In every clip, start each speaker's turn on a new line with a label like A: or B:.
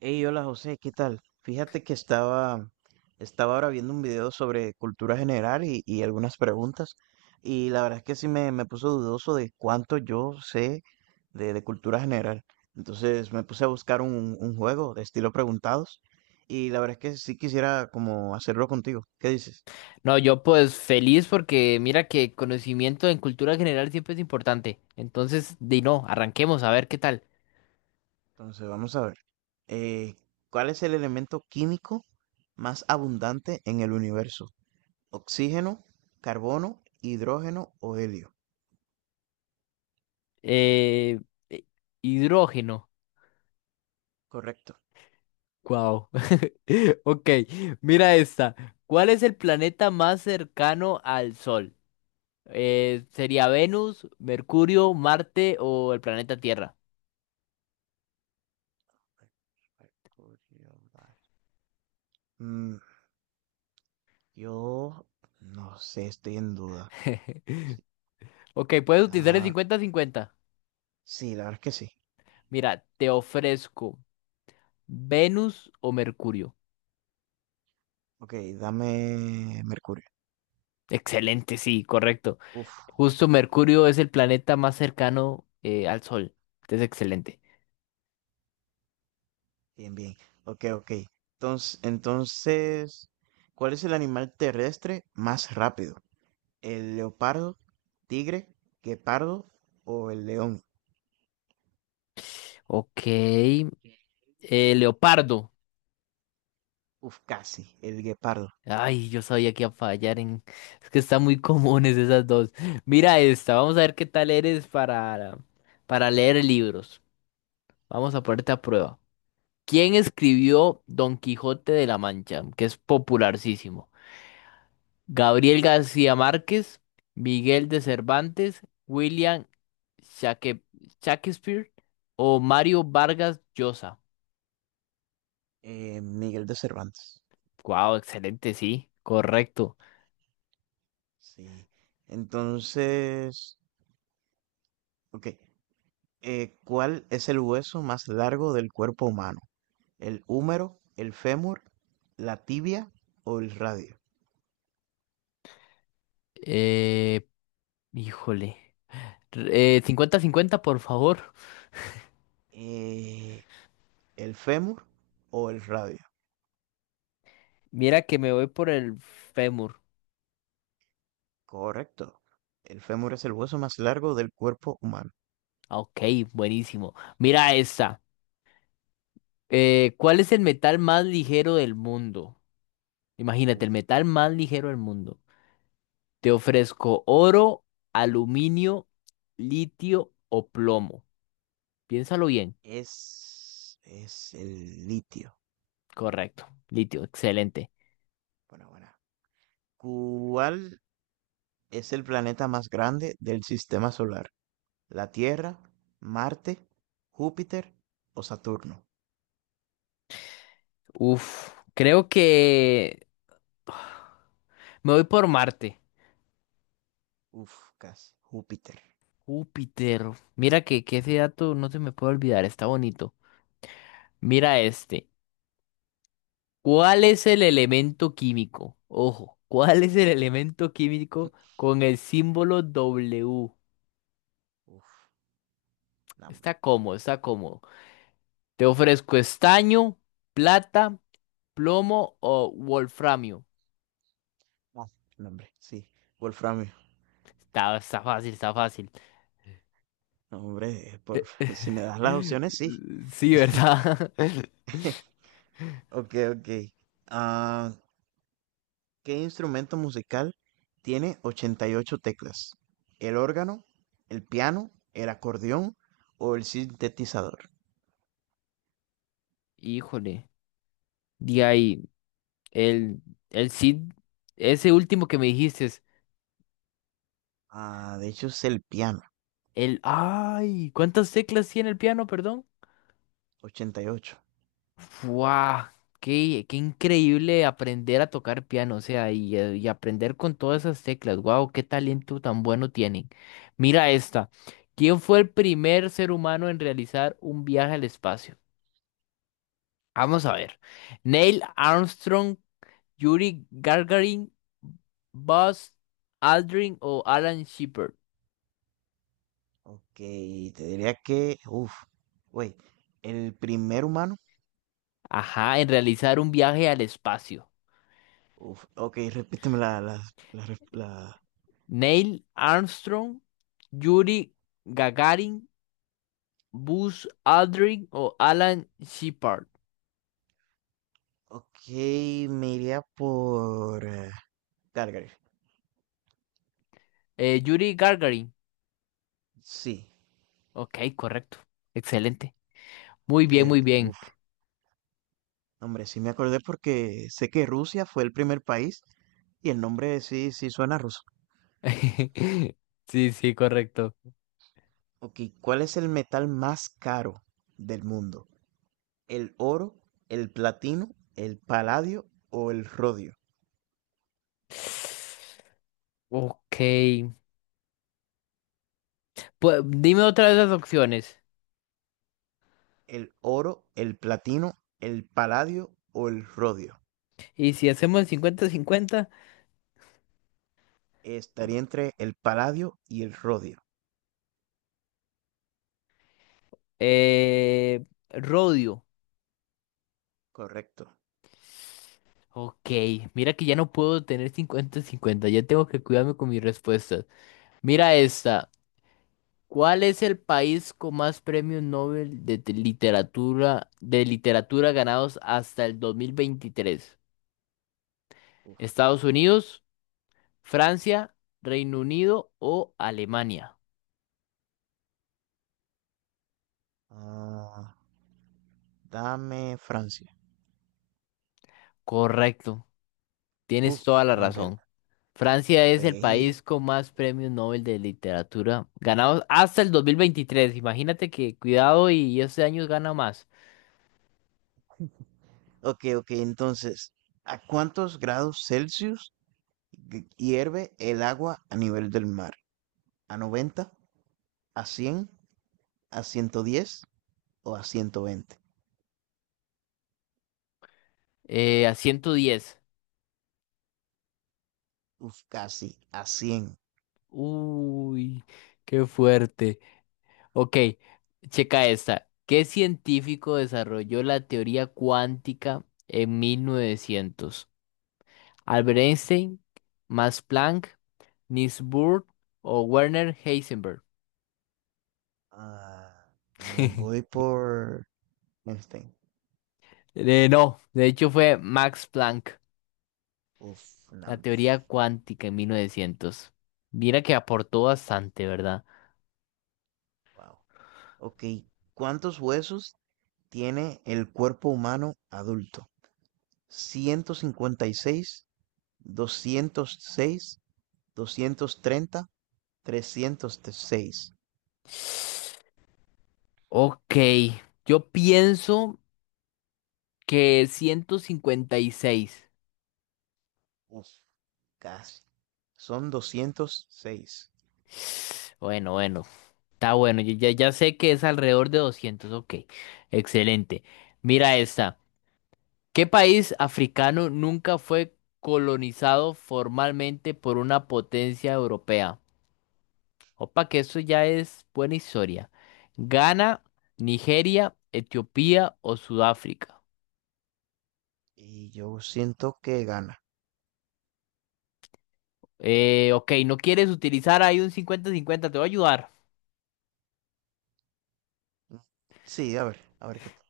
A: Hey, hola José, ¿qué tal? Fíjate que estaba ahora viendo un video sobre cultura general y algunas preguntas, y la verdad es que sí me puso dudoso de cuánto yo sé de cultura general. Entonces me puse a buscar un juego de estilo preguntados, y la verdad es que sí quisiera como hacerlo contigo. ¿Qué dices?
B: No, yo pues feliz porque mira que conocimiento en cultura general siempre es importante. Entonces, di no, arranquemos a ver qué tal.
A: Entonces vamos a ver. Eh, ¿cuál es el elemento químico más abundante en el universo? ¿Oxígeno, carbono, hidrógeno o helio?
B: Eh, eh, Hidrógeno.
A: Correcto.
B: Wow. Ok, mira esta. ¿Cuál es el planeta más cercano al Sol? ¿Sería Venus, Mercurio, Marte o el planeta Tierra?
A: Mm, yo no sé, estoy en duda. Sí,
B: Ok, puedes utilizar el
A: ah,
B: 50-50.
A: sí, la verdad es que sí.
B: Mira, te ofrezco Venus o Mercurio.
A: Ok, dame Mercurio.
B: Excelente, sí, correcto.
A: Uf,
B: Justo Mercurio es el planeta más cercano al Sol. Es excelente.
A: bien, bien. Ok, ok. Entonces, ¿cuál es el animal terrestre más rápido? ¿El leopardo, tigre, guepardo o el león?
B: Ok. Leopardo.
A: Uf, casi, el guepardo.
B: Ay, yo sabía que iba a fallar en... Es que están muy comunes esas dos. Mira esta. Vamos a ver qué tal eres para leer libros. Vamos a ponerte a prueba. ¿Quién escribió Don Quijote de la Mancha? Que es popularísimo. Gabriel García Márquez, Miguel de Cervantes, William Shaque- Shakespeare o Mario Vargas Llosa.
A: Miguel de Cervantes.
B: Wow, excelente, sí, correcto.
A: Sí. Entonces, ok. ¿Cuál es el hueso más largo del cuerpo humano? ¿El húmero, el fémur, la tibia o el radio?
B: Eh, híjole. 50-50, por favor.
A: Eh, ¿el fémur o el radio?
B: Mira que me voy por el fémur.
A: Correcto. El fémur es el hueso más largo del cuerpo humano.
B: Ah, ok, buenísimo. Mira esta. ¿Cuál es el metal más ligero del mundo? Imagínate,
A: Uf.
B: el metal más ligero del mundo. Te ofrezco oro, aluminio, litio o plomo. Piénsalo bien.
A: Es el litio.
B: Correcto. Litio, excelente.
A: Bueno, bueno. ¿Cuál es el planeta más grande del sistema solar? ¿La Tierra, Marte, Júpiter o Saturno?
B: Uf, creo que me voy por Marte.
A: Uf, casi. Júpiter.
B: Júpiter. Mira que ese dato no se me puede olvidar, está bonito. Mira este. ¿Cuál es el elemento químico? Ojo, ¿cuál es el elemento químico con el símbolo W?
A: Uf, no, hombre.
B: Está cómodo, está cómodo. Te ofrezco estaño, plata. ¿Plomo o wolframio?
A: No, no, hombre, sí. Wolframio.
B: Está fácil, está fácil.
A: No, hombre, si me das las opciones, sí.
B: Sí, ¿verdad?
A: Ok, ok. Ah, ¿qué instrumento musical tiene 88 teclas? ¿El órgano, el piano, el acordeón o el sintetizador?
B: Híjole. De ahí, el, el Cid, ese último que me dijiste es
A: Ah, de hecho es el piano,
B: el... ¡Ay! ¿Cuántas teclas tiene el piano, perdón?
A: 88.
B: ¡Wow! Qué increíble aprender a tocar piano, o sea, y aprender con todas esas teclas. ¡Wow! ¡Qué talento tan bueno tienen! Mira esta. ¿Quién fue el primer ser humano en realizar un viaje al espacio? Vamos a ver. Neil Armstrong, Yuri Gagarin, Buzz Aldrin o Alan Shepard.
A: Ok, te diría que, uff, güey, el primer humano.
B: Ajá, en realizar un viaje al espacio.
A: Uf, ok, repíteme la, las ref- las
B: Neil Armstrong, Yuri Gagarin, Buzz Aldrin o Alan Shepard.
A: Ok, me iría por Calgary.
B: Yuri Gagarin.
A: Sí,
B: Ok, correcto. Excelente. Muy
A: ok,
B: bien, muy bien.
A: uf, hombre, sí me acordé porque sé que Rusia fue el primer país y el nombre sí, sí suena ruso.
B: Sí, sí, correcto.
A: Ok, ¿cuál es el metal más caro del mundo? ¿El oro, el platino, el paladio o el rodio?
B: Ok. Pues, dime otra de esas opciones.
A: ¿El oro, el platino, el paladio o el rodio?
B: Y si hacemos el 50-50,
A: Estaría entre el paladio y el rodio.
B: eh, Rodio.
A: Correcto.
B: Ok, mira que ya no puedo tener 50-50, ya tengo que cuidarme con mis respuestas. Mira esta. ¿Cuál es el país con más premios Nobel de literatura ganados hasta el 2023?
A: Uf.
B: ¿Estados Unidos, Francia, Reino Unido o Alemania?
A: Ah. Dame Francia.
B: Correcto, tienes
A: Uf,
B: toda la
A: no, hombre,
B: razón. Francia
A: la
B: es el
A: pegué.
B: país con más premios Nobel de literatura ganados hasta el 2023. Imagínate que cuidado y este año gana más.
A: Ok, ok, entonces, ¿a cuántos grados Celsius hierve el agua a nivel del mar? ¿A 90? ¿A 100? ¿A 110? ¿O a 120?
B: A 110.
A: Uf, casi, a 100.
B: Uy, qué fuerte. Ok, checa esta. ¿Qué científico desarrolló la teoría cuántica en 1900? ¿Albert Einstein, Max Planck, Niels Bohr o Werner Heisenberg?
A: Ah, me voy por Einstein.
B: No, de hecho fue Max Planck.
A: Uf, no,
B: La
A: hombre.
B: teoría cuántica en 1900. Mira que aportó bastante, ¿verdad?
A: Wow. Ok, ¿cuántos huesos tiene el cuerpo humano adulto? ¿156? 206, 230, 306.
B: Ok, yo pienso que 156.
A: Uf, casi. Son 206.
B: Bueno, bueno, está bueno. Yo ya sé que es alrededor de 200. Ok, excelente. Mira esta. ¿Qué país africano nunca fue colonizado formalmente por una potencia europea? Opa, que eso ya es buena historia. Ghana, Nigeria, Etiopía o Sudáfrica.
A: Y yo siento que gana.
B: Ok, no quieres utilizar ahí un 50-50. Te voy a ayudar.
A: Sí, a ver qué tal.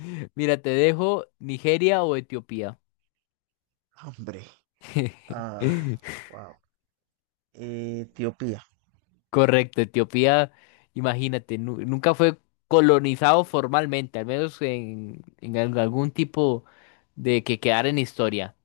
B: Mira, te dejo Nigeria o Etiopía.
A: Hombre. Ah, wow. Etiopía.
B: Correcto, Etiopía, imagínate, nunca fue colonizado formalmente, al menos algún tipo de que quedara en historia.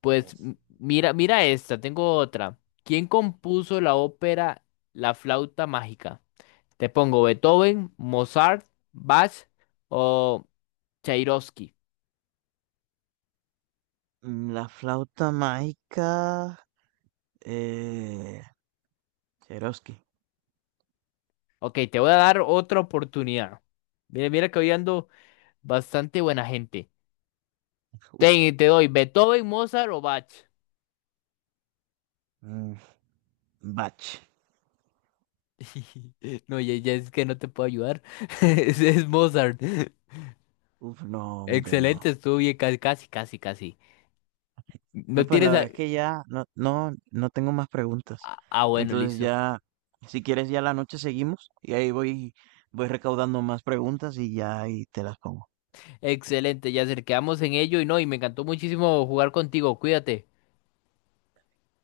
B: Pues
A: Uf.
B: mira esta, tengo otra. ¿Quién compuso la ópera La flauta mágica? Te pongo Beethoven, Mozart, Bach o Tchaikovsky.
A: La flauta mágica. Eh, Cherovsky.
B: Ok, te voy a dar otra oportunidad. Mira, mira que hoy ando bastante buena gente.
A: Uf.
B: Te doy Beethoven, Mozart o Bach.
A: Mm, Bach.
B: No, ya es que no te puedo ayudar. Es Mozart.
A: Uf, no, hombre, no.
B: Excelente, estuvo bien, casi, casi, casi. No
A: No, pues la
B: tienes... a-
A: verdad es que ya no, no, no tengo más preguntas.
B: Ah, ah, bueno,
A: Entonces
B: listo.
A: ya, si quieres ya la noche seguimos y ahí voy recaudando más preguntas y ya ahí te las pongo.
B: Excelente, Yasser, quedamos en ello y no, y me encantó muchísimo jugar contigo, cuídate.